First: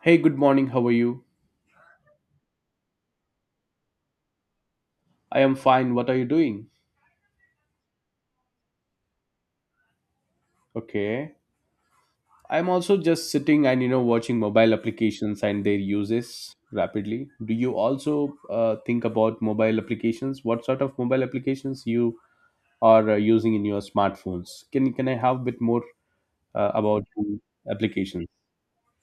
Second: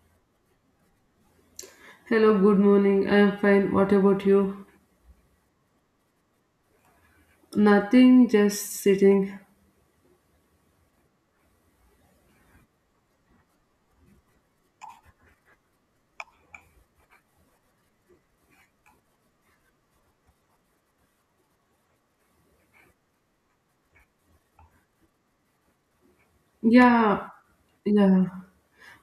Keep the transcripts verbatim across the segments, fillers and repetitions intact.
Hey, good morning. How are you? Hello, good morning. I'm fine. What about you? I am fine. What are you doing? Nothing, just sitting. Okay. I'm also just sitting and you know watching mobile applications and their uses rapidly. Do you also uh, think about mobile applications? What sort of mobile applications you are uh, using in your smartphones? Can can I have a bit more uh, about Yeah, the yeah. applications?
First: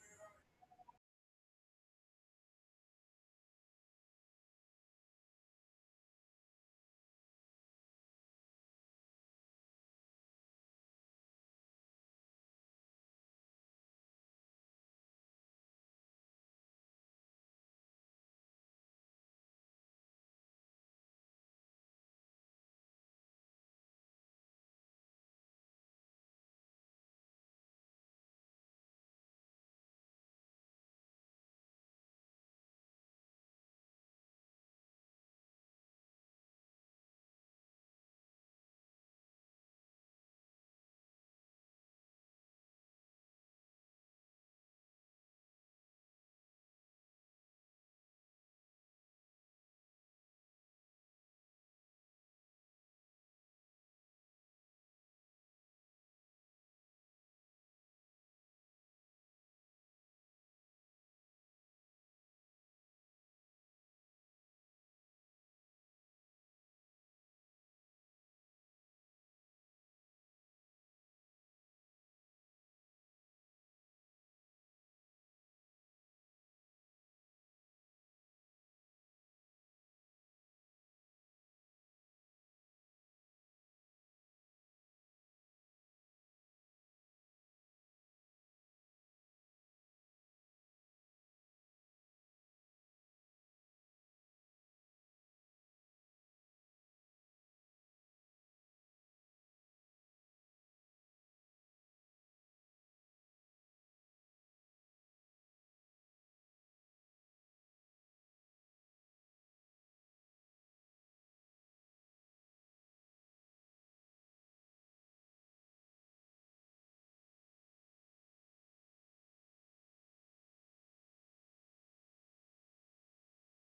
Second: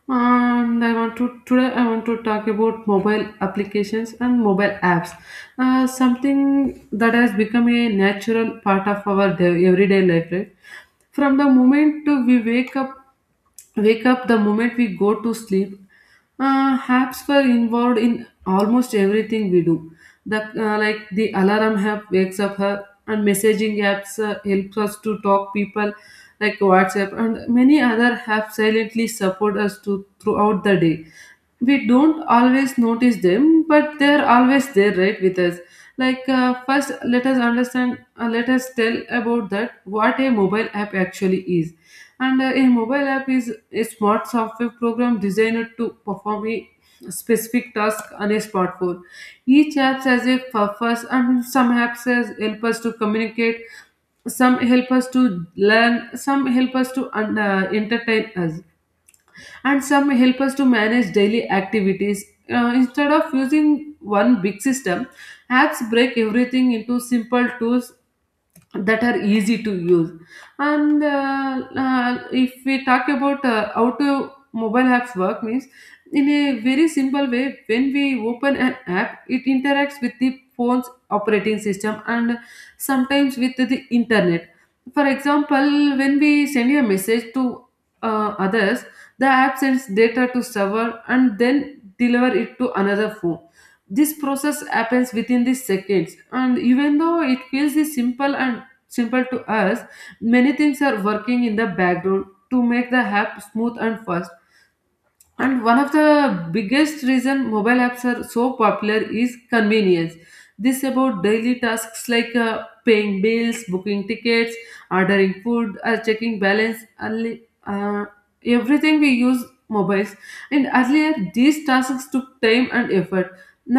And I want to today I want to talk about mobile applications and mobile apps. Uh, something that has become a natural part of our day, everyday life, right? From the moment we wake up wake up the moment we go to sleep, uh, apps were involved in almost everything we do, the uh, like the alarm app wakes up her, and messaging apps uh, helps us to talk people, like whatsapp, and many other apps silently support us to throughout the day. We don't always notice them, but they're always there right with us. Like, uh, first let us understand, uh, let us tell about that what a mobile app actually is. And uh, a mobile app is a smart software program designed to perform a specific task on a smartphone. Each app has a purpose, and some apps has help us to communicate, some help us to learn, some help us to uh, entertain us, and some help us to manage daily activities. Uh, instead of using one big system, apps break everything into simple tools that are easy to use. And uh, uh, if we talk about uh, how to mobile apps work means, in a very simple way, when we open an app, it interacts with the phone's operating system and sometimes with the internet. For example, when we send a message to uh, others, the app sends data to server and then deliver it to another phone. This process happens within the seconds, and even though it feels the simple and simple to us, many things are working in the background to make the app smooth and fast. And one of the biggest reason mobile apps are so popular is convenience. This about daily tasks like uh, paying bills, booking tickets, ordering food, or checking balance. early- Uh, Everything we use mobiles. And earlier these tasks took time and effort.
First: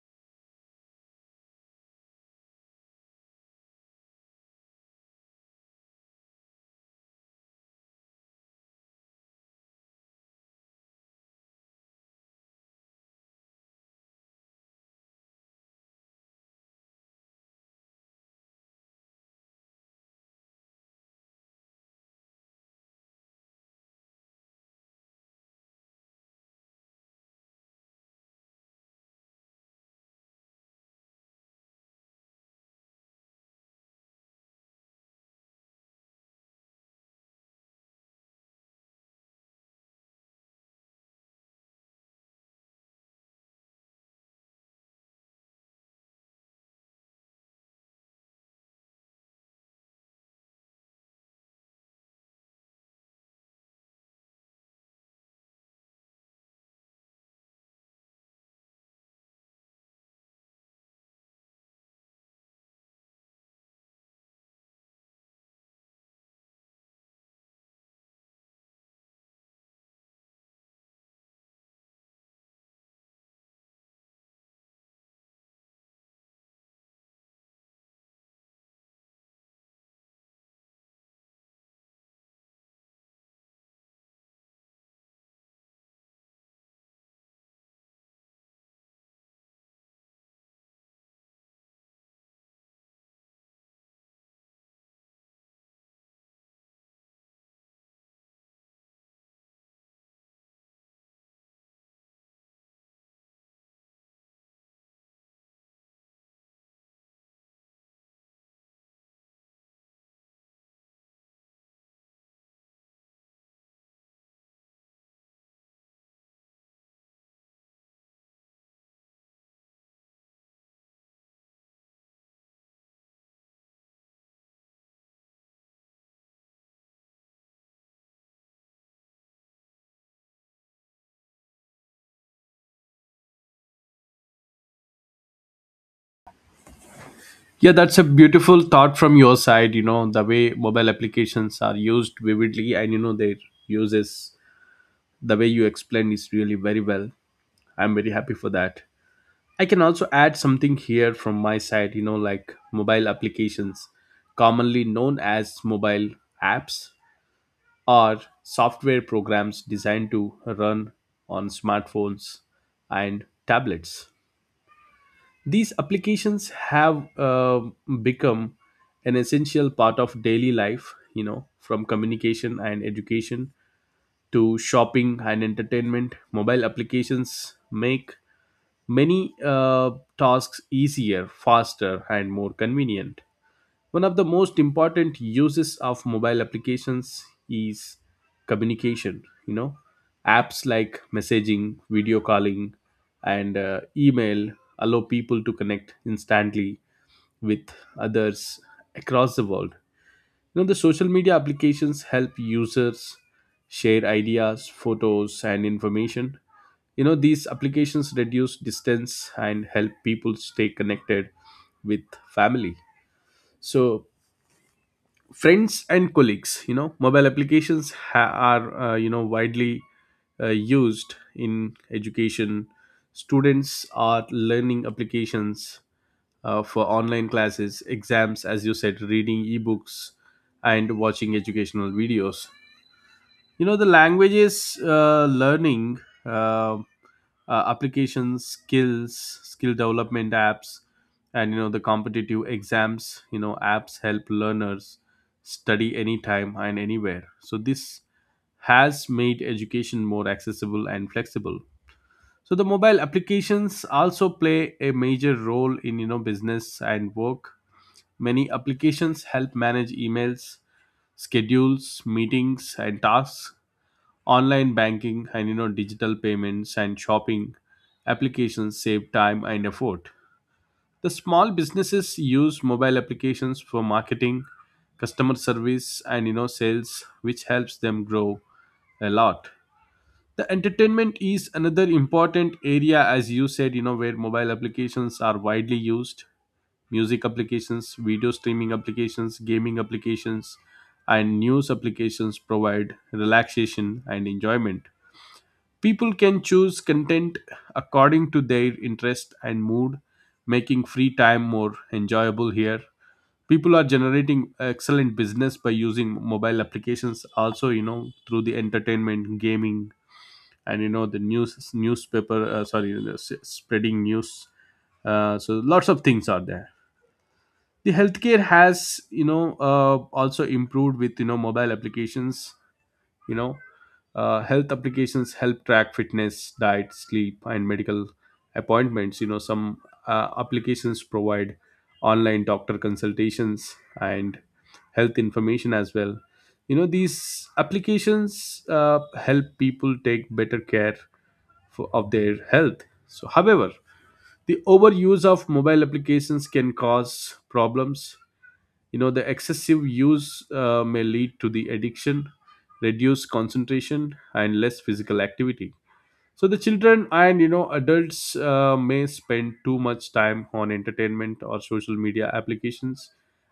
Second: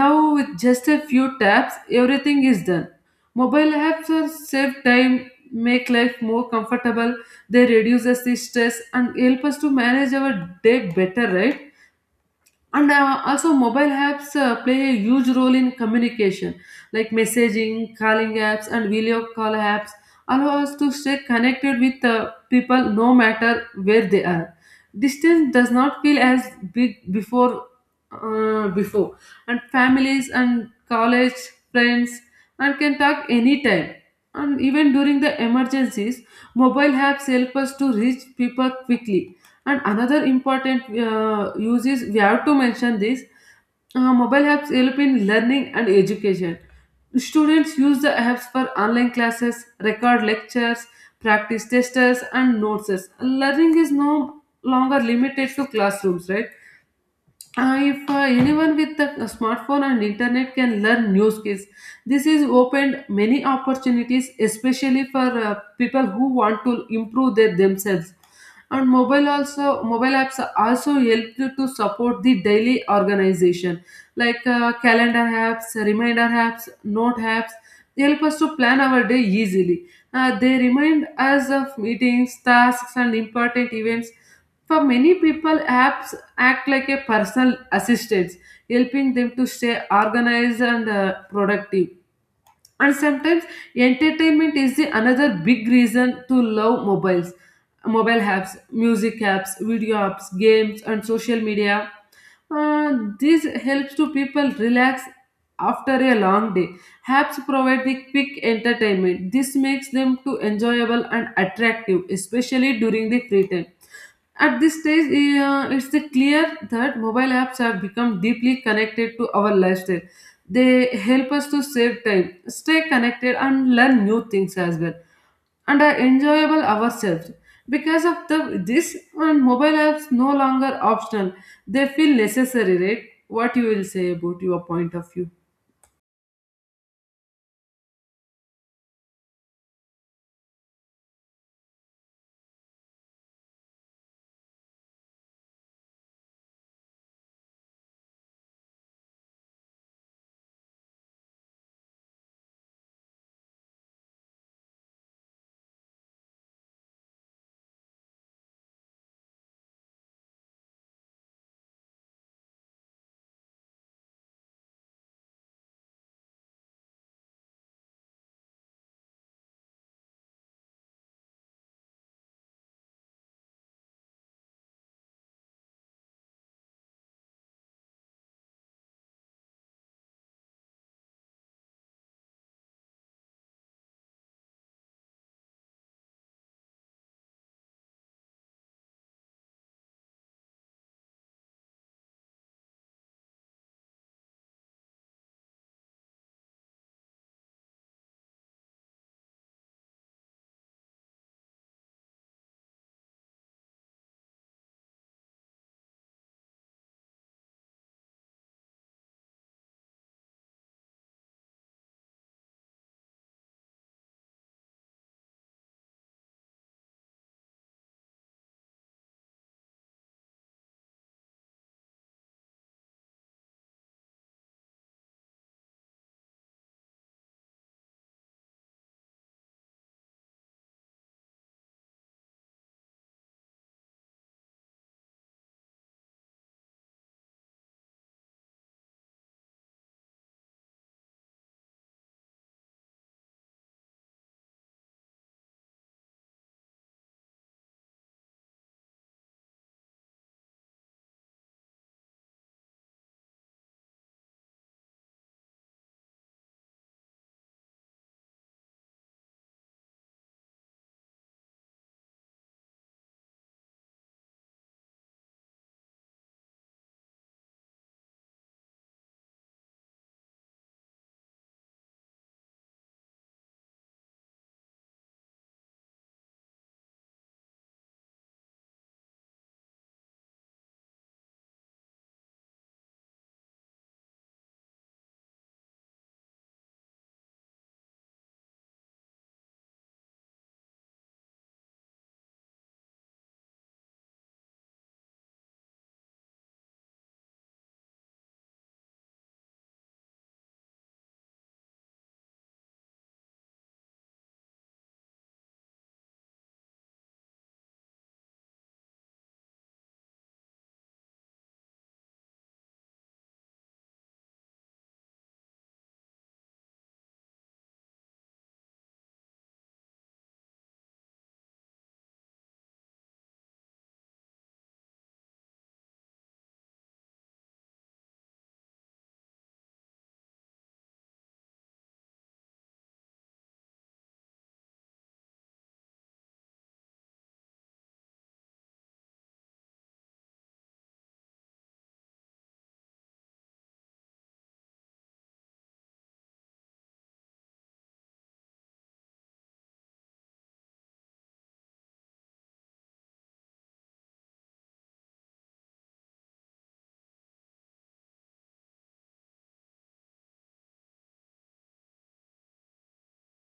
Now, with just a few taps, everything is done. Mobile apps are save time, make life more comfortable. They reduce us the stress and help us to manage our day better, right? and uh, also mobile apps uh, play a huge role in communication, like messaging calling apps and video call apps, allow us to stay connected with uh, people no matter where they are. Distance does not feel as big before, uh, before and families and college friends and can talk anytime, and even during the emergencies, mobile apps help us to reach people quickly. And another important uh, use is we have to mention this. Uh, mobile apps help in learning and education. Students use the apps for online classes, record lectures, practice testers, and notes. Learning is no longer limited to classrooms, right? Uh, if uh, anyone with a smartphone and internet can learn new skills, this has opened many opportunities, especially for uh, people who want to improve their themselves. And mobile also mobile apps also help you to support the daily organization, like uh, calendar apps, reminder apps, note apps. They help us to plan our day easily. Uh, they remind us of meetings, tasks, and important events. For many people, apps act like a personal assistants, helping them to stay organized and uh, productive. And sometimes entertainment is the another big reason to love mobiles, mobile apps, music apps, video apps, games, and social media. Uh, this helps to people relax after a long day. Apps provide the quick entertainment. This makes them to enjoyable and attractive, especially during the free time. At this stage, eh, uh, it's the clear that mobile apps have become deeply connected to our lifestyle. They help us to save time, stay connected, and learn new things as well, and are enjoyable ourselves. Because of the this and mobile apps no longer optional, they feel necessary, right? What you will say about your point of view? Yeah, that's a beautiful thought from your side. You know, the way mobile applications are used vividly and, you know, their uses, the way you explained is really very well. I'm very happy for that. I can also add something here from my side, you know, like mobile applications, commonly known as mobile apps, are software programs designed to run on smartphones and tablets. These applications have uh, become an essential part of daily life, you know, from communication and education to shopping and entertainment. Mobile applications make many uh, tasks easier, faster, and more convenient. One of the most important uses of mobile applications is communication. You know, apps like messaging, video calling, and uh, email allow people to connect instantly with others across the world. You know, the social media applications help users share ideas, photos, and information. You know, these applications reduce distance and help people stay connected with family. So, friends and colleagues, you know mobile applications ha- are uh, you know widely uh, used in education. Students are learning applications uh, for online classes, exams, as you said, reading ebooks and watching educational videos. You know the languages uh, learning uh, uh, applications, skills skill development apps, and you know the competitive exams you know apps help learners study anytime and anywhere. So this has made education more accessible and flexible. So the mobile applications also play a major role in you know business and work. Many applications help manage emails, schedules, meetings, and tasks. Online banking and you know digital payments and shopping applications save time and effort. The small businesses use mobile applications for marketing, customer service, and you know sales, which helps them grow a lot. The entertainment is another important area, as you said, you know where mobile applications are widely used. Music applications, video streaming applications, gaming applications, and news applications provide relaxation and enjoyment. People can choose content according to their interest and mood, making free time more enjoyable here. People are generating excellent business by using mobile applications also, you know, through the entertainment, gaming, and you know, the news, newspaper, uh, sorry, the s- spreading news. Uh, so lots of things are there. The healthcare has, you know, uh, also improved with, you know, mobile applications. You know uh, Health applications help track fitness, diet, sleep, and medical appointments. You know some uh, applications provide online doctor consultations and health information as well. You know these applications uh, help people take better care for, of their health. So, however, the overuse of mobile applications can cause problems. You know the excessive use uh, may lead to the addiction, reduced concentration, and less physical activity. So the children and you know adults uh, may spend too much time on entertainment or social media applications,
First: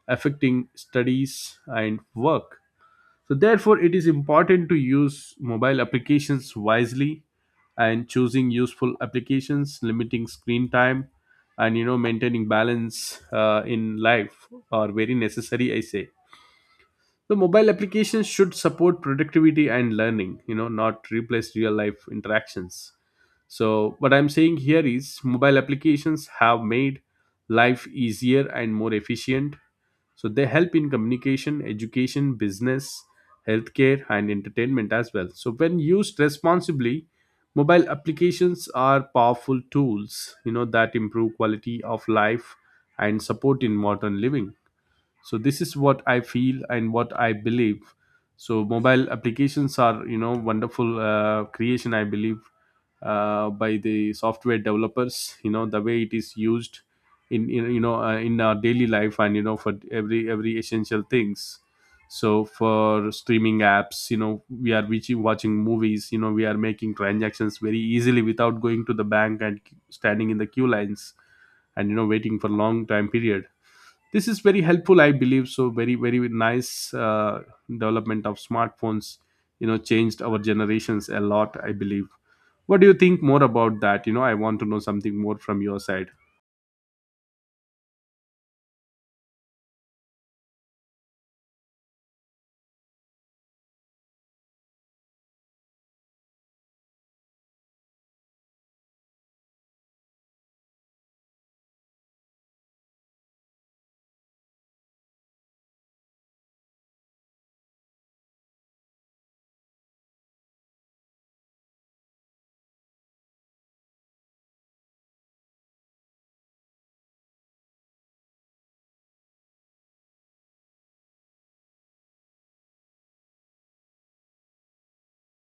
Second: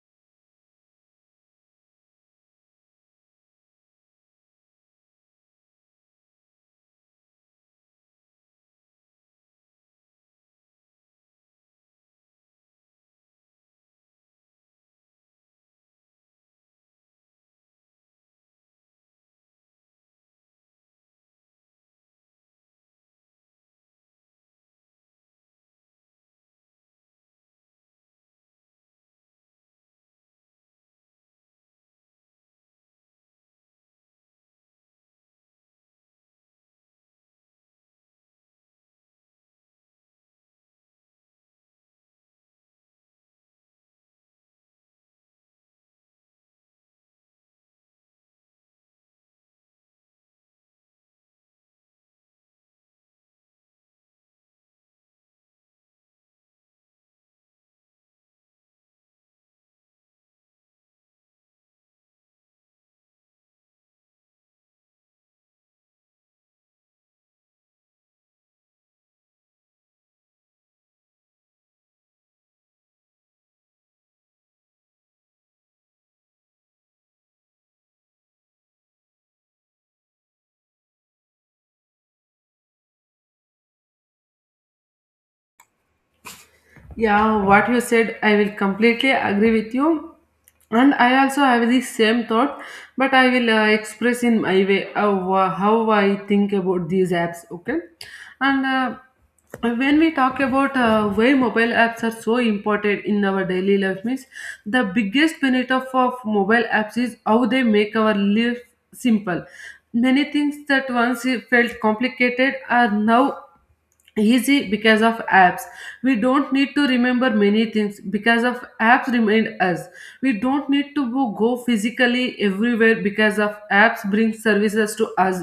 affecting studies and work. So therefore, it is important to use mobile applications wisely, and choosing useful applications, limiting screen time, and you know maintaining balance uh, in life are very necessary, I say. So mobile applications should support productivity and learning, You know, not replace real life interactions. So, what I'm saying here is mobile applications have made life easier and more efficient. So, they help in communication, education, business, healthcare, and entertainment as well. So, when used responsibly, mobile applications are powerful tools you know that improve quality of life and support in modern living. So this is what I feel and what I believe. So mobile applications are you know wonderful uh, creation, I believe, uh, by the software developers. You know the way it is used in, in you know uh, in our daily life and you know for every every essential things, so for streaming apps you know we are reaching, watching movies. You know we are making transactions very easily without going to the bank and standing in the queue lines and you know waiting for long time period. This is very helpful, I believe. So very very nice uh, development of smartphones you know changed our generations a lot, I believe. What do you think more about that? you know I want to know something more from your side. Yeah, what you said, I will completely agree with you. And I also have the same thought, but I will uh, express in my way how, uh, how I think about these apps, okay? And uh, when we talk about uh, why mobile apps are so important in our daily life, means the biggest benefit of, of mobile apps is how they make our life simple. Many things that once felt complicated are now easy because of apps. We don't need to remember many things because of apps remind us. We don't need to bo- go physically everywhere because of apps bring services to us.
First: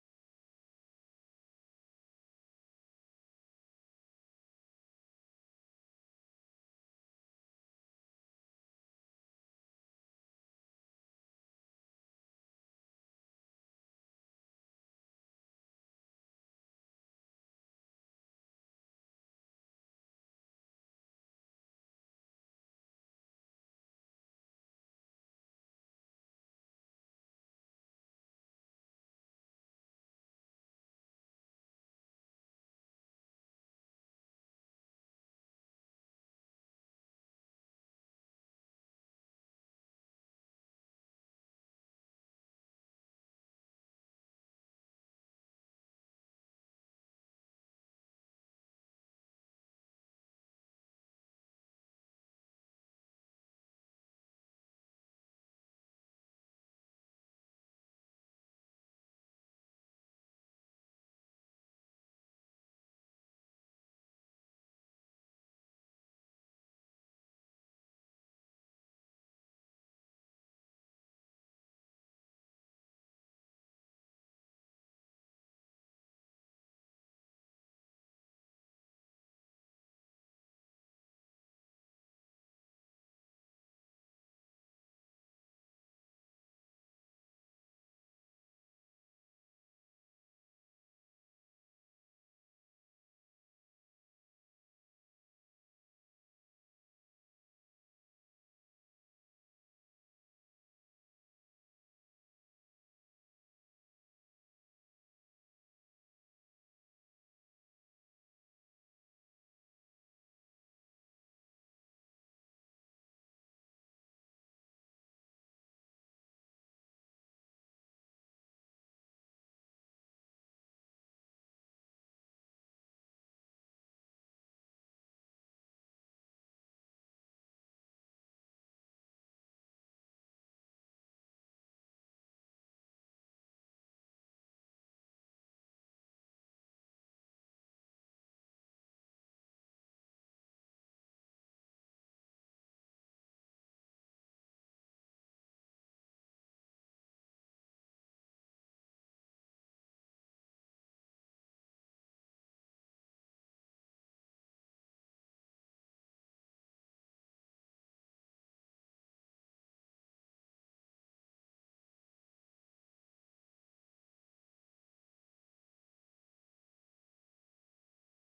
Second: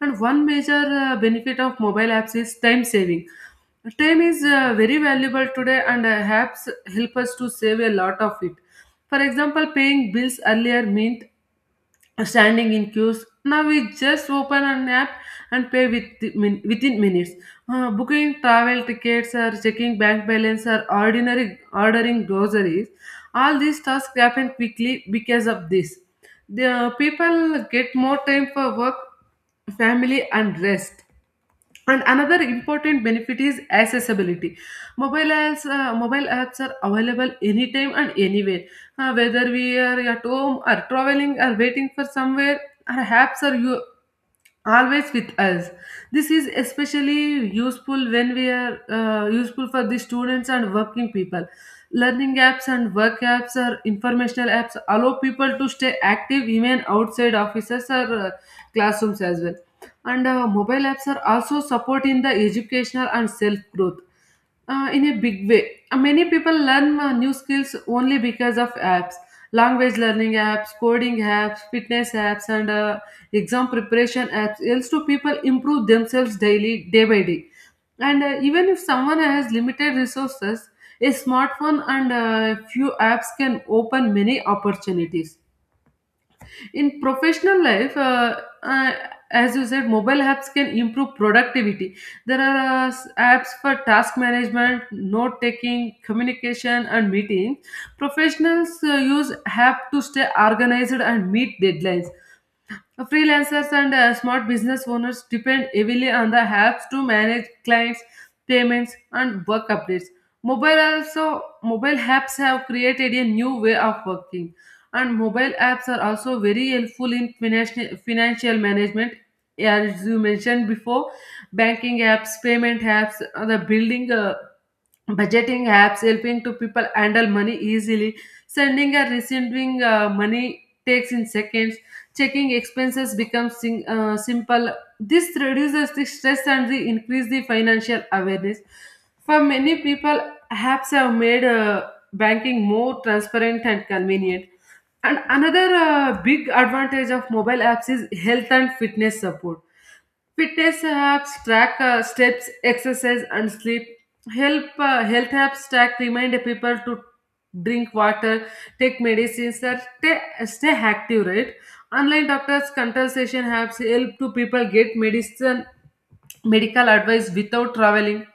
And one major uh, benefit of mobile apps is time saving. Time is uh, very valuable today, and uh, apps help us to save a lot of it. For example, paying bills earlier meant standing in queues. Now we just open an app and pay with min- within minutes. Uh, booking travel tickets, or checking bank balance, or ordinary ordering groceries, all these tasks happen quickly because of this. The uh, People get more time for work, family, and rest. And another important benefit is accessibility. Mobile apps, uh, mobile apps are available anytime and anywhere, uh, whether we are at home or traveling or waiting for somewhere, our apps are u- always with us. This is especially useful when we are uh, useful for the students and working people. Learning apps and work apps or informational apps allow people to stay active even outside offices or uh, classrooms as well. And uh, mobile apps are also supporting the educational and self growth uh, in a big way. Uh, Many people learn uh, new skills only because of apps, language learning apps, coding apps, fitness apps, and uh, exam preparation apps else to people improve themselves daily day by day. And uh, even if someone has limited resources, a smartphone and a few apps can open many opportunities in professional life. uh, uh, as you said, mobile apps can improve productivity. There are uh, s- apps for task management, note taking, communication, and meetings. Professionals uh, use app to stay organized and meet deadlines. uh, Freelancers and uh, smart business owners depend heavily on the apps to manage clients, payments, and work updates. Mobile also mobile apps have created a new way of working, and mobile apps are also very helpful in financial financial management. As you mentioned before, banking apps, payment apps, uh, the building uh, budgeting apps helping to people handle money easily. Sending and receiving uh, money takes in seconds. Checking expenses becomes sim- uh, simple. This reduces the stress and the increase the financial awareness. For many people, apps have made uh, banking more transparent and convenient. And another uh, big advantage of mobile apps is health and fitness support. Fitness apps track uh, steps, exercise, and sleep. Help uh, Health apps track remind people to drink water, take medicines, and stay, stay active. Right? Online doctors' consultation apps help to people get medicine medical advice without traveling.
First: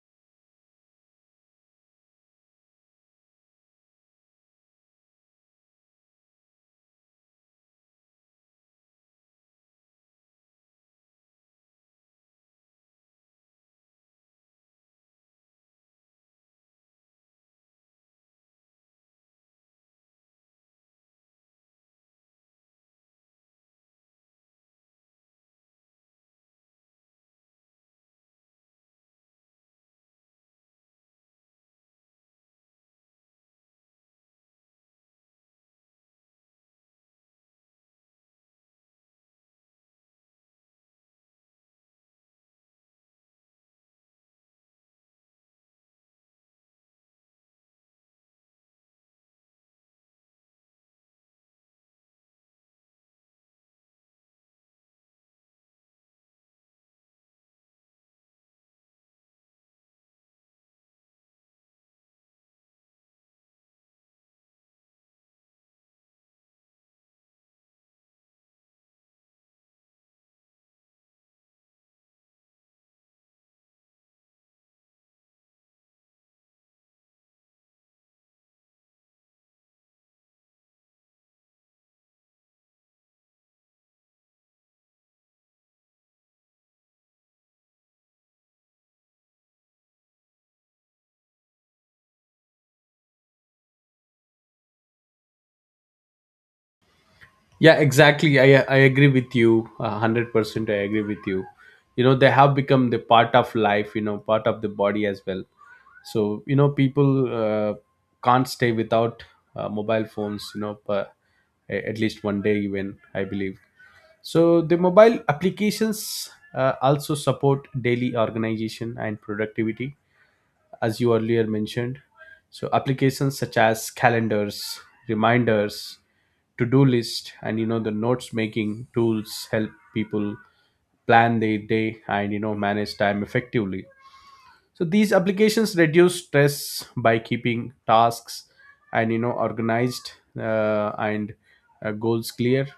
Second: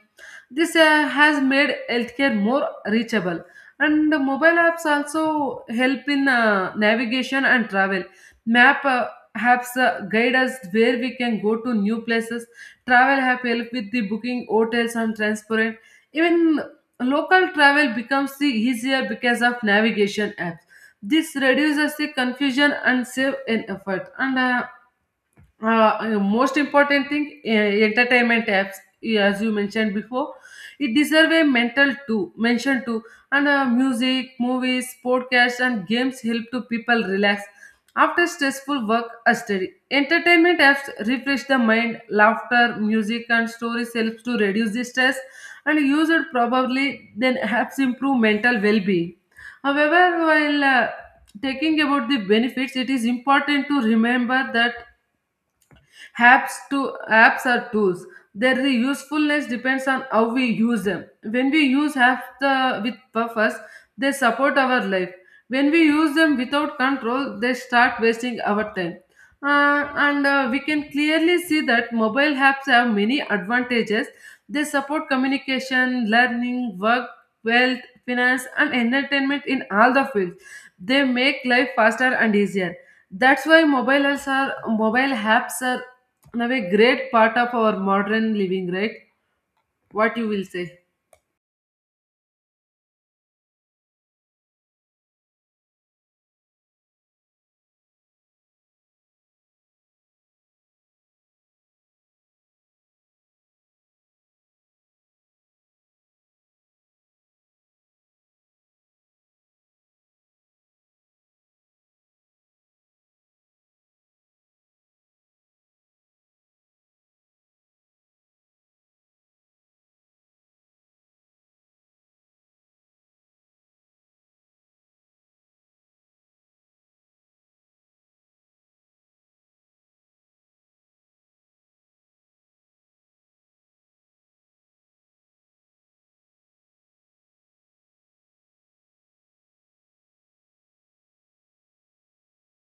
This uh, has made healthcare more reachable. And the mobile apps also help in uh, navigation and travel. Map uh, Apps uh, guide us where we can go to new places. Travel app help with the booking hotels and transport. Even local travel becomes the easier because of navigation apps. This reduces the confusion and save in effort. And uh, uh, uh, most important thing, uh, entertainment apps, eh, as you mentioned before, it deserve a mental too mention too. And uh, music, movies, podcasts, and games help to people relax after stressful work or study. Entertainment apps refresh the mind. Laughter, music, and stories helps to reduce the stress, and used probably then helps improve mental well-being. However, while uh, taking about the benefits, it is important to remember that Apps to apps are tools. Their usefulness depends on how we use them. When we use apps the, with purpose, they support our life. When we use them without control, they start wasting our time. Uh, and uh, We can clearly see that mobile apps have many advantages. They support communication, learning, work, wealth, finance, and entertainment in all the fields. They make life faster and easier. That's why mobile apps are mobile apps are in a great part of our modern living, right? What you will say? Yeah, exactly. I I agree with you. A hundred percent, I agree with you. You know, they have become the part of life, You know, part of the body as well. So you know, people uh, can't stay without uh, mobile phones. You know, per, a- at least one day even, I believe. So the mobile applications uh, also support daily organization and productivity, as you earlier mentioned. So applications such as calendars, reminders, to-do list, and you know the notes making tools help people plan their day and you know manage time effectively. So these applications reduce stress by keeping tasks and you know organized, uh, and uh, goals clear.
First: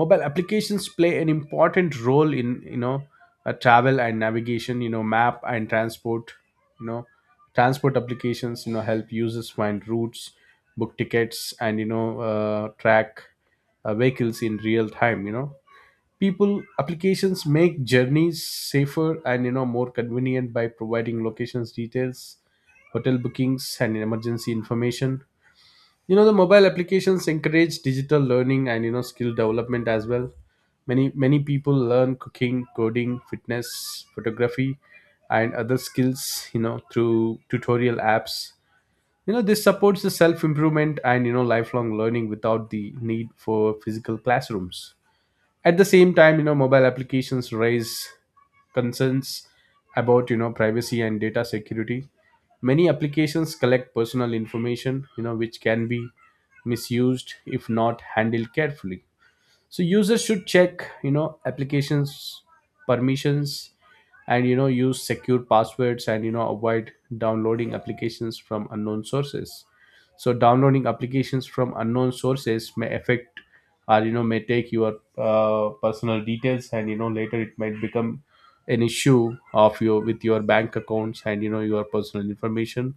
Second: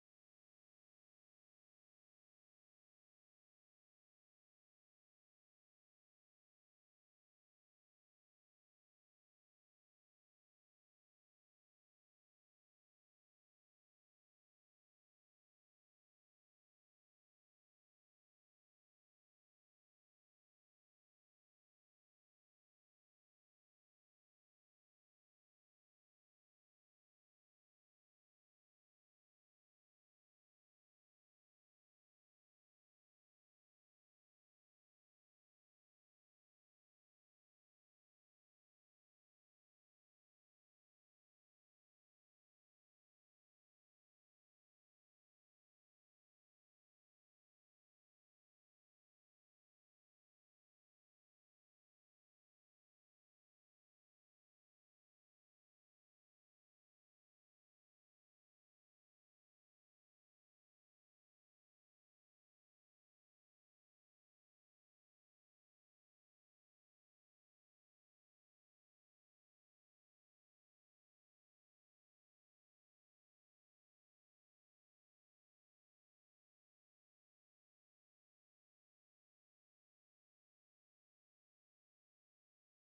Mobile applications play an important role in you know uh, travel and navigation. You know map and transport, you know transport applications, you know help users find routes, book tickets, and you know uh, track uh, vehicles in real time. You know people applications make journeys safer and you know more convenient by providing locations details, hotel bookings, and emergency information. You know the mobile applications encourage digital learning and you know skill development as well. Many many people learn cooking, coding, fitness, photography, and other skills you know through tutorial apps. You know this supports the self improvement and you know lifelong learning without the need for physical classrooms. At the same time, you know mobile applications raise concerns about you know privacy and data security. Many applications collect personal information, you know, which can be misused if not handled carefully. So users should check, you know, applications permissions and you know use secure passwords and you know avoid downloading applications from unknown sources. So downloading applications from unknown sources may affect or you know may take your uh, personal details, and you know later it might become an issue of your, with your bank accounts and you know your personal information.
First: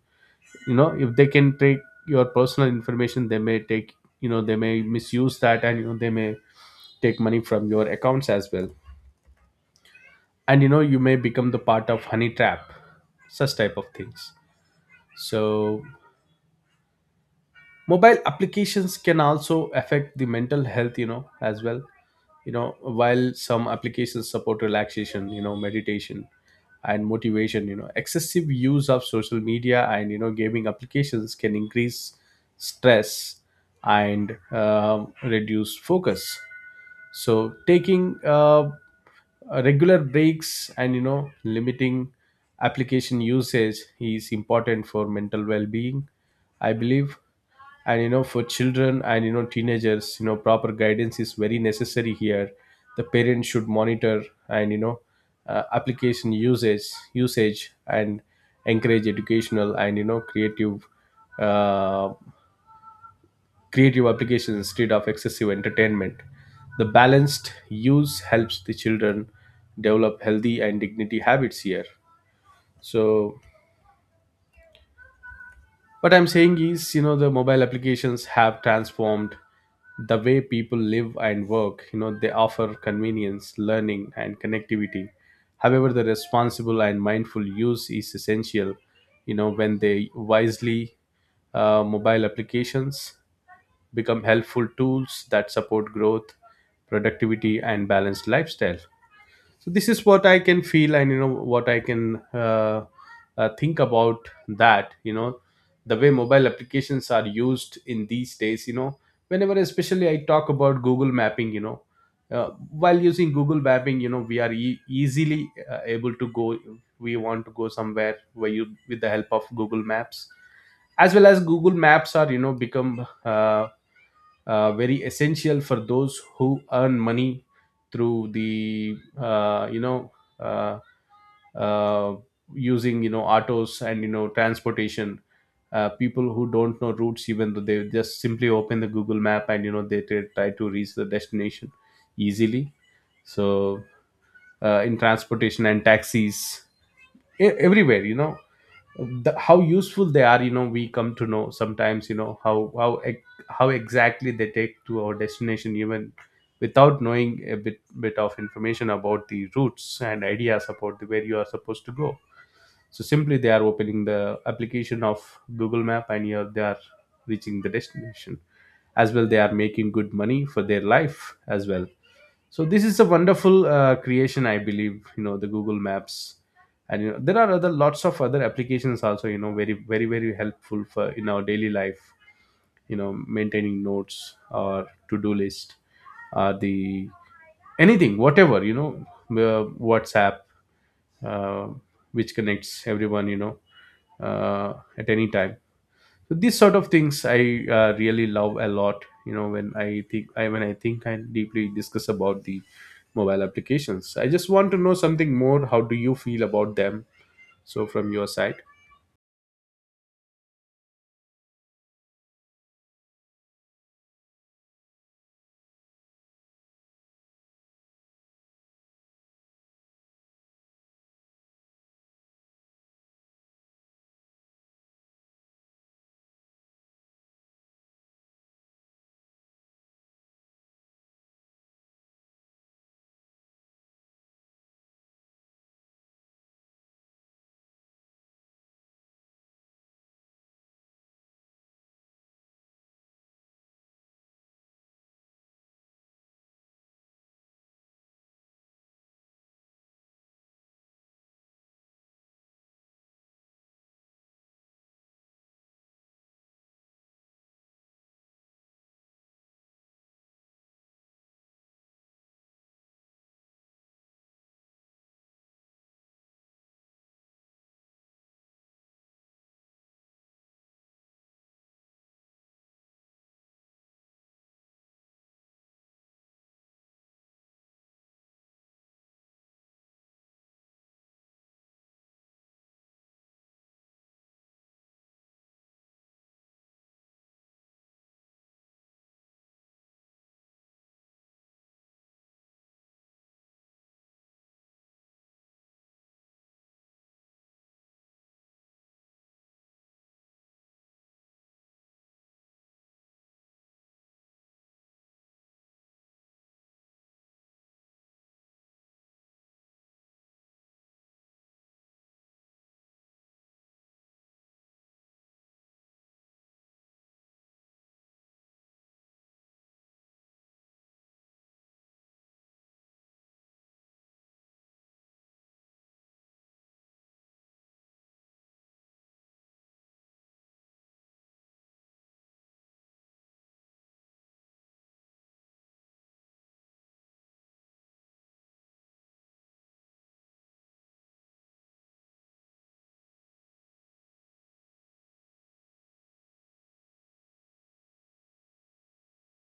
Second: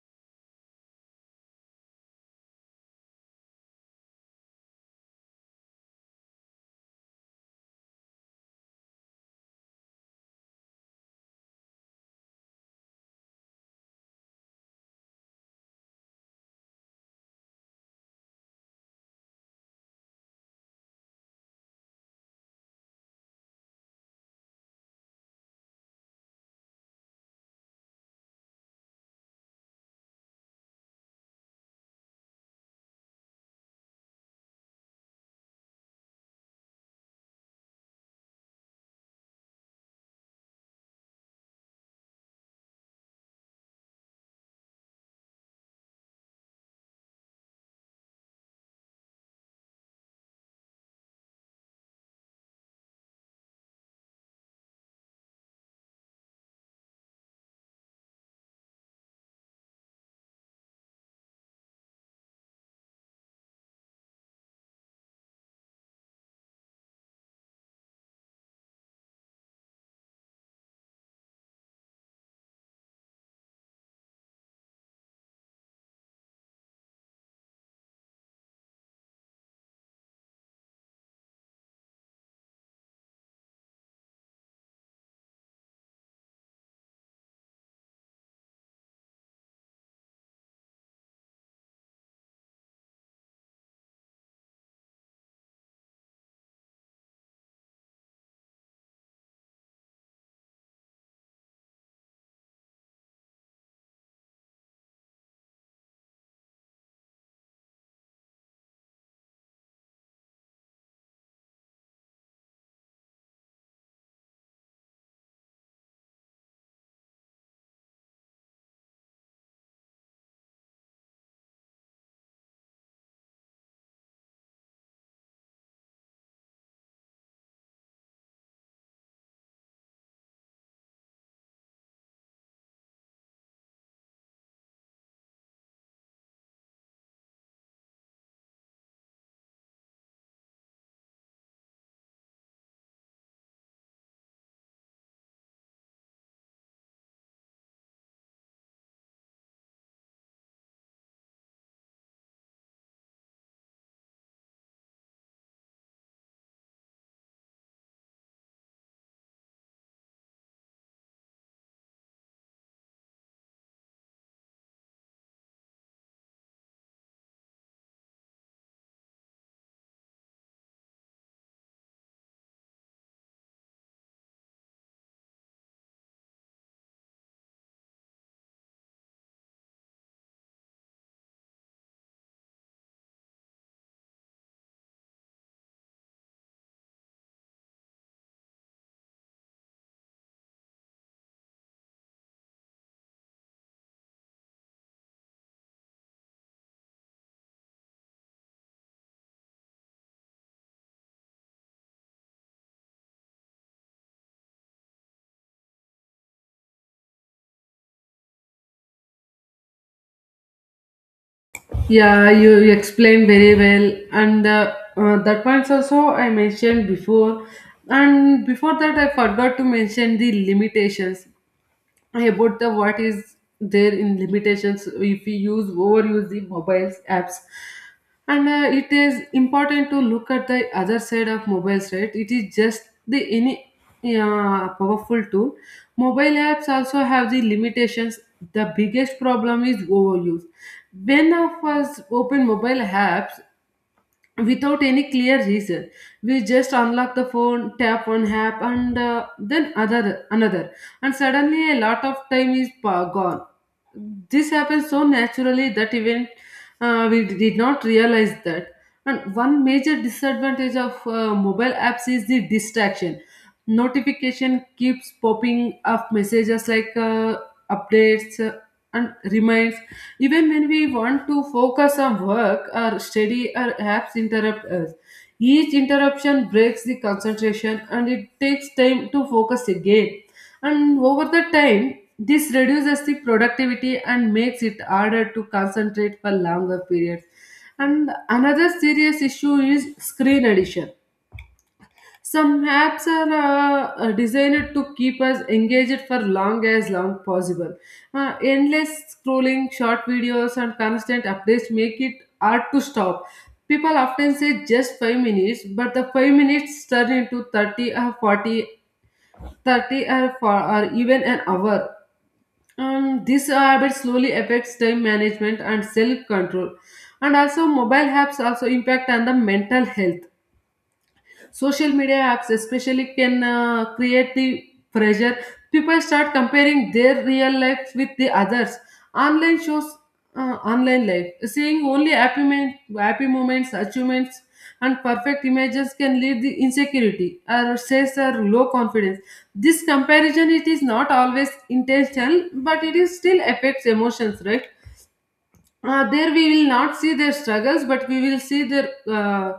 you know If they can take your personal information, they may take, you know they may misuse that, and you know they may take money from your accounts as well, and you know you may become the part of honey trap, such type of things. So mobile applications can also affect the mental health you know as well. You know while some applications support relaxation, you know meditation and motivation, you know excessive use of social media and you know gaming applications can increase stress and um reduce focus. So taking uh, regular breaks and you know limiting application usage is important for mental well-being, I believe. And you know for children and you know teenagers, you know proper guidance is very necessary here. The parents should monitor and you know uh, application usage usage, and encourage educational and you know creative uh, creative applications instead of excessive entertainment. The balanced use helps the children develop healthy and dignity habits here. So, what I'm saying is, you know, the mobile applications have transformed the way people live and work. You know, they offer convenience, learning, and connectivity. However, the responsible and mindful use is essential. You know, when they wisely uh, mobile applications become helpful tools that support growth, productivity, and balanced lifestyle. So this is what I can feel, and you know what I can uh, uh, think about. That you know The way mobile applications are used in these days, you know, whenever especially I talk about Google Mapping, you know, uh, while using Google Mapping, you know, we are e- easily uh, able to go. We want to go somewhere where you, with the help of Google Maps, as well as Google Maps are, you know, become uh, uh, very essential for those who earn money through the uh, you know, uh, uh, using, you know, autos and you know transportation. Uh, people who don't know routes, even though they just simply open the Google Map, and you know they t- try to reach the destination easily. So uh, in transportation and taxis, e- everywhere, you know, the, how useful they are, you know, we come to know sometimes, you know, how how ex- how exactly they take to our destination, even without knowing a bit bit of information about the routes and ideas about the, where you are supposed to go. So simply they are opening the application of Google Map, and you they are reaching the destination, as well they are making good money for their life as well. So this is a wonderful uh, creation, I believe, you know, the Google Maps. And you know there are other lots of other applications also, you know, very very very helpful for in our daily life. You know, maintaining notes or to-do list, uh, the anything whatever, you know, uh, WhatsApp, uh, which connects everyone, you know, uh, at any time. So these sort of things I uh, really love a lot, you know. When I think I when I think and deeply discuss about the mobile applications, I just want to know something more. How do you feel about them, so from your side? Yeah, you, you explained very well. And uh, uh, that points also I mentioned before, and before that I forgot to mention the limitations about the what is there in limitations if we use overuse the mobiles apps. And uh, it is important to look at the other side of mobiles, right? It is just the any uh, powerful tool. Mobile apps also have the limitations. The biggest problem is overuse. When of us open mobile apps without any clear reason, we just unlock the phone, tap one app and uh, then other another, and suddenly a lot of time is pa- gone. This happens so naturally that even uh, we did not realize that. And one major disadvantage of uh, mobile apps is the distraction. Notification keeps popping up messages like uh, updates uh, and reminds. Even when we want to focus on work or study, our apps interrupt us. Each interruption breaks the concentration and it takes time to focus again, and over the time, this reduces the productivity and makes it harder to concentrate for longer periods. And another serious issue is screen addiction. Some apps are uh, uh, designed to keep us engaged for long as long possible. Uh, endless scrolling, short videos, and constant updates make it hard to stop. People often say just five minutes, but the five minutes turn into thirty or forty, thirty, 30 or, four, or even an hour. Um, this habit slowly affects time management and self control, and also mobile apps also impact on the mental health. Social media apps especially can uh, create the pressure. People start comparing their real life with the others. Online shows, uh, online life. Seeing only happy, men- happy moments, achievements, and perfect images can lead the insecurity or stress or low confidence. This comparison, it is not always intentional, but it is still affects emotions, right? Uh, there we will not see their struggles, but we will see their uh,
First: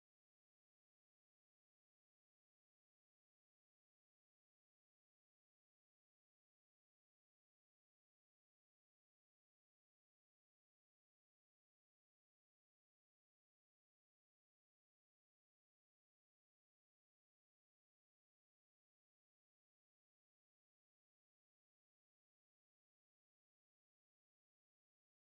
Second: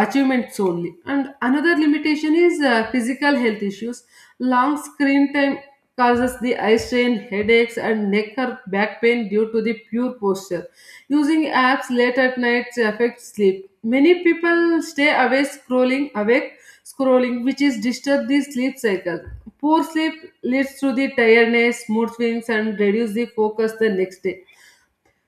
achievements only. And another limitation is uh, physical health issues. Long screen time causes the eye strain, headaches and neck or back pain due to the poor posture. Using apps late at night affects sleep. Many people stay awake scrolling awake scrolling, which is disturb the sleep cycle. Poor sleep leads to the tiredness, mood swings and reduce the focus the next day.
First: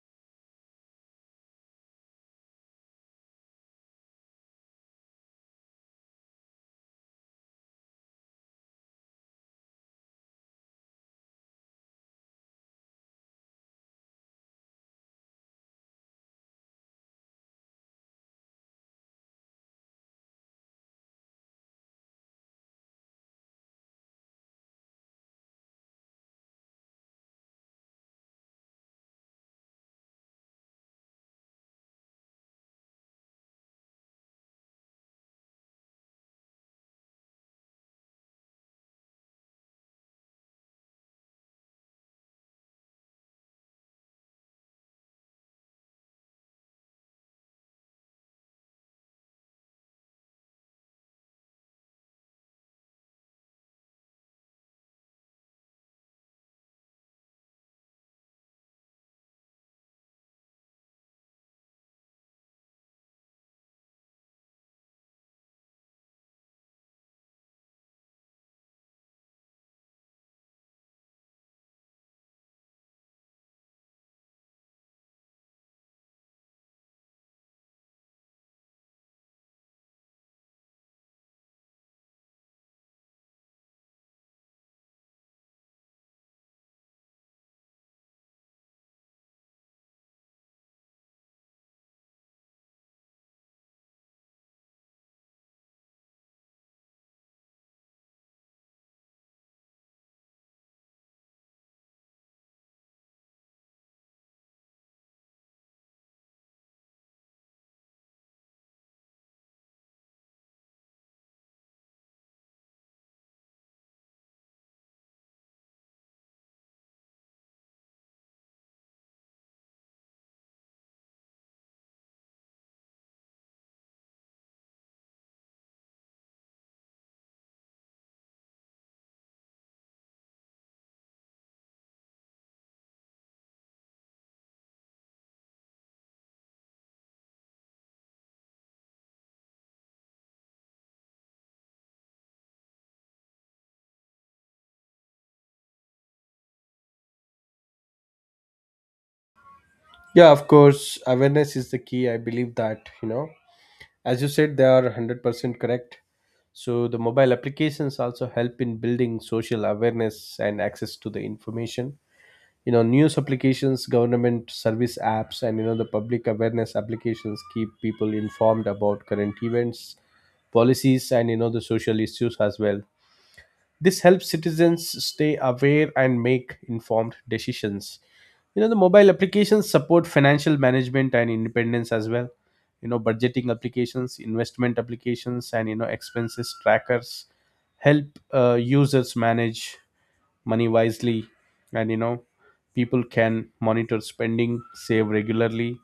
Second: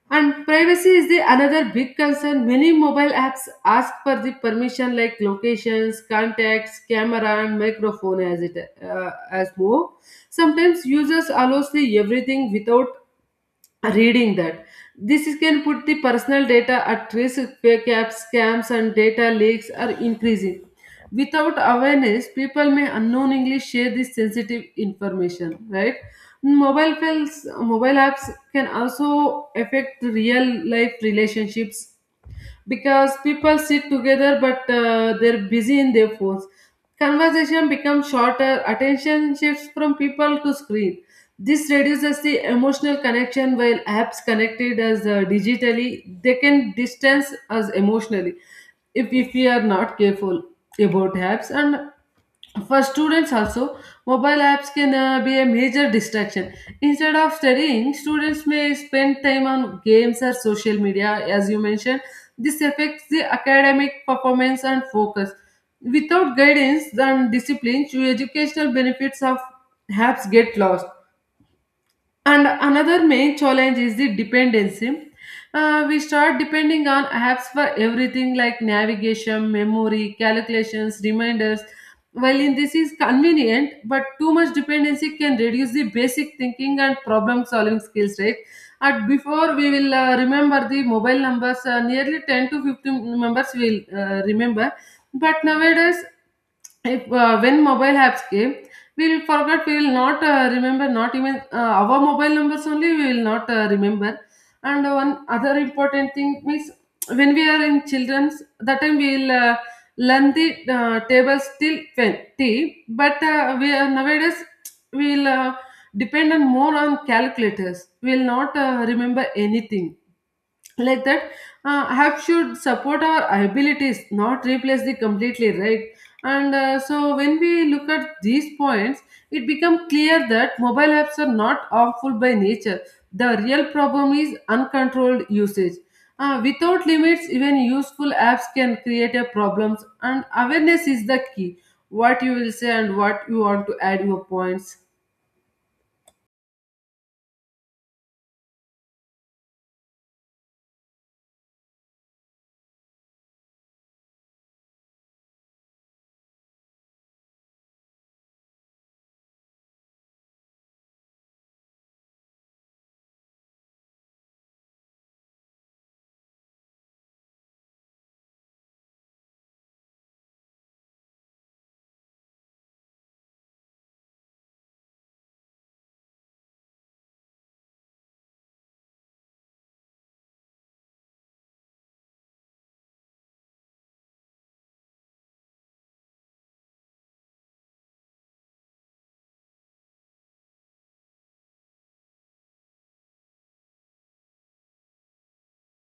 And privacy is the another big concern. Many mobile apps ask for the permission like locations, contacts, camera, and microphone as it, uh, as more. Sometimes users allows the everything without reading that. This is can put the personal data at risk. Fake apps, scams and data leaks are increasing. Without awareness, people may unknowingly share this sensitive information, right? mobile files mobile apps can also affect real life relationships, because people sit together but uh, they're busy in their phones. Conversation becomes shorter, attention shifts from people to screen. This reduces the emotional connection. While apps connected as uh, digitally, they can distance us emotionally if, if we are not careful about apps. And for students also, mobile apps can uh, be a major distraction. Instead of studying, students may spend time on games or social media, as you mentioned. This affects the academic performance and focus. Without guidance and discipline, your educational benefits of apps get lost. And another main challenge is the dependency. Uh, we start depending on apps for everything like navigation, memory, calculations, reminders. While in this is convenient, but too much dependency can reduce the basic thinking and problem solving skills, right? And before we will uh, remember the mobile numbers, uh, nearly ten to fifteen numbers we will uh, remember. But nowadays, if uh, when mobile apps came, we will forget. We will not uh, remember not even uh, our mobile numbers only, we will not uh, remember. And one other important thing means, when we are in children's, that time we will uh, learn the uh, tables till twenty, but uh, we are nowadays we will uh, depend on more on calculators. We will not uh, remember anything like that. Uh, app should support our abilities, not replace the completely, right? And uh, so when we look at these points, it becomes clear that mobile apps are not harmful by nature. The real problem is uncontrolled usage. Uh, without limits, even useful apps can create a problems, and awareness is the key. What you will say and what you want to add your points? Yeah, of course, awareness is the key. I believe that, you know, as you said, they are one hundred percent correct. So the mobile applications also help in building social awareness and access to the information. You know, news applications, government service apps, and you know the public awareness applications keep people informed about current events, policies, and you know the social issues as well. This helps citizens stay aware and make informed decisions. You know, the mobile applications support financial management and independence as well. You know, budgeting applications, investment applications, and you know expenses trackers help uh, users manage money wisely. And you know people can monitor spending, save regularly,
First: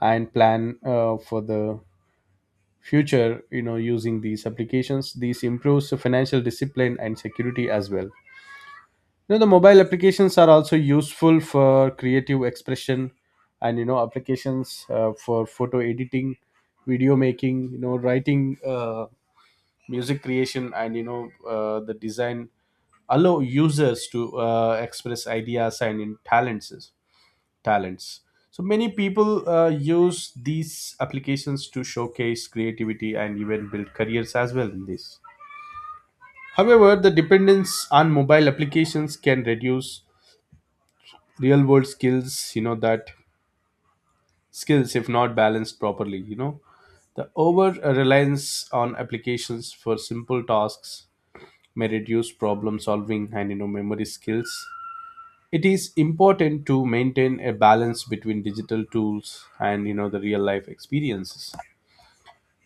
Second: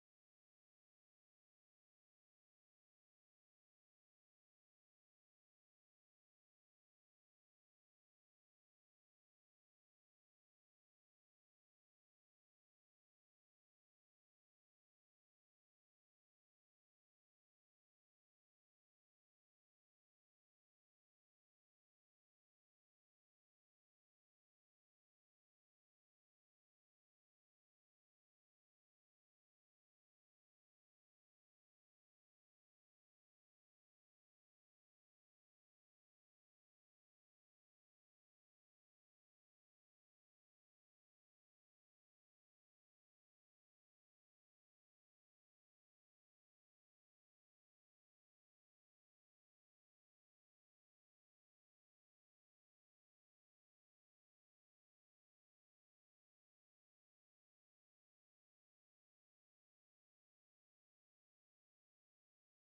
and plan uh, for the future, you know, using these applications. These improves the financial discipline and security as well. You know, the mobile applications are also useful for creative expression. And you know applications uh, for photo editing, video making, you know, writing, uh, music creation, and you know uh, the design allow users to uh, express ideas and in talents, talents. So many people uh, use these applications to showcase creativity and even build careers as well in this. However, the dependence on mobile applications can reduce real world skills, you know, that skills if not balanced properly, you know, the over reliance on applications for simple tasks may reduce problem solving and you know memory skills. It is important to maintain a balance between digital tools and you know the real life experiences.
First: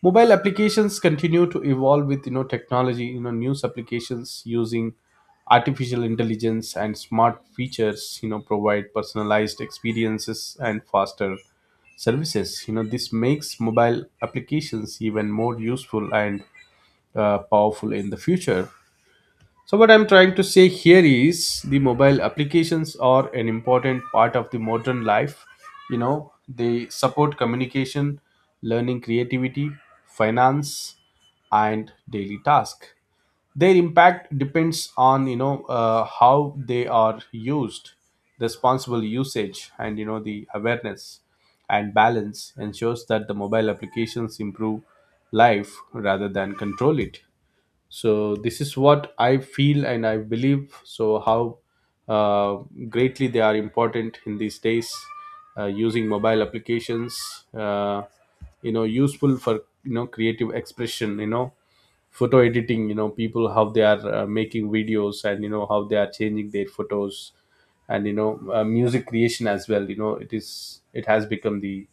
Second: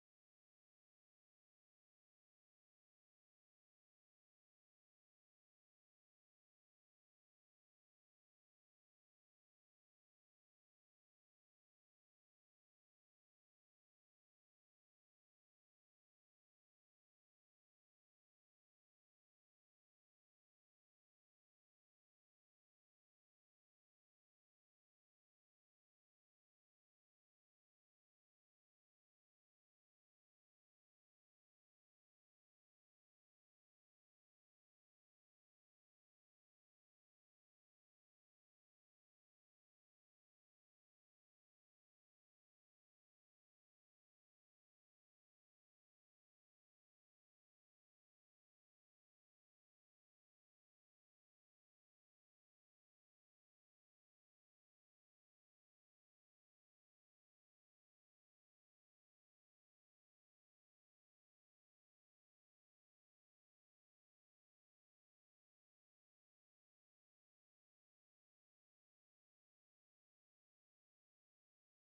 Mobile applications continue to evolve with you know technology. You know, news applications using artificial intelligence and smart features, you know, provide personalized experiences and faster services. You know, this makes mobile applications even more useful and uh, powerful in the future. So, what I'm trying to say here is the mobile applications are an important part of the modern life. You know, they support communication, learning, creativity, finance, and daily task. Their impact depends on you know uh, how they are used, responsible usage, and you know the awareness and balance ensures that the mobile applications improve life rather than control it. So this is what I feel, and I believe so how uh, greatly they are important in these days. Uh, using mobile applications, uh, you know, useful for, you know, creative expression, you know, photo editing, you know, people how they are uh, making videos and you know how they are changing their photos, and you know uh, music creation as well, you know, it is it has become the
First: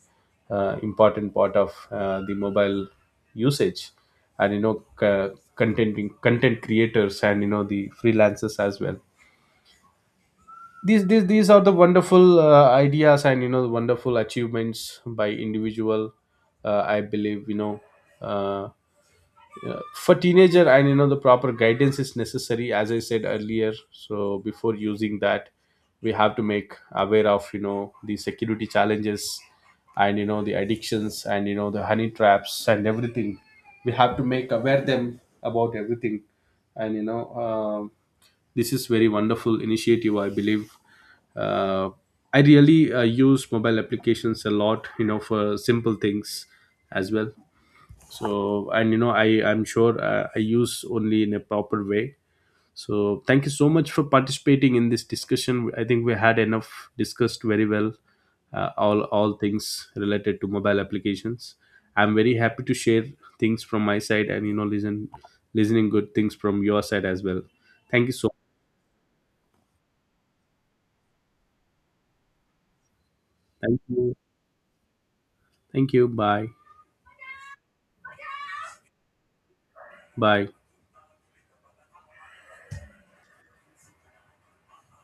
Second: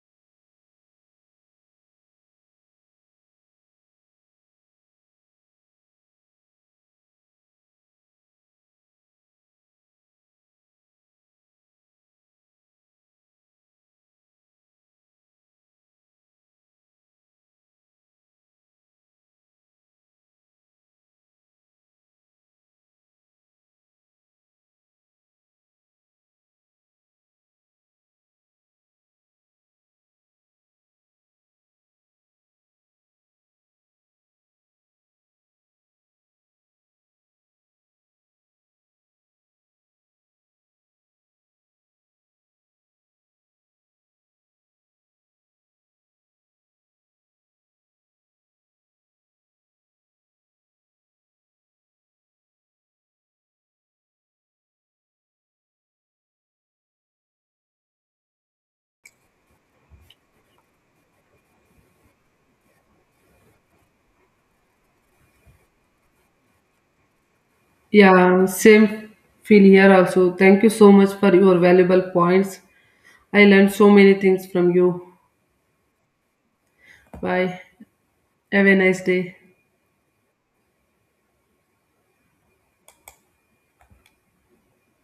uh, important part of uh, the mobile usage. And you know c- contenting content creators and you know the freelancers as well. These these these are the wonderful uh, ideas and you know the wonderful achievements by individual, uh, I believe, you know. uh, for teenager and you know the proper guidance is necessary, as I said earlier. So before using that, we have to make aware of you know the security challenges and you know the addictions and you know the honey traps and everything. We have to make aware them about everything. And you know um this is very wonderful initiative, I believe. uh, I really uh, use mobile applications a lot, you know, for simple things as well. So and you know i i'm sure uh, I use only in a proper way. So thank you so much for participating in this discussion. I think we had enough discussed very well, uh, all all things related to mobile applications. I'm very happy to share things from my side and you know listen listening good things from your side as well. Thank you so much. Yeah, same feel here also. Thank you so much for your valuable points. I learned Thank so many you. things from you. Thank you. Bye. Bye. Have a nice day. Bye.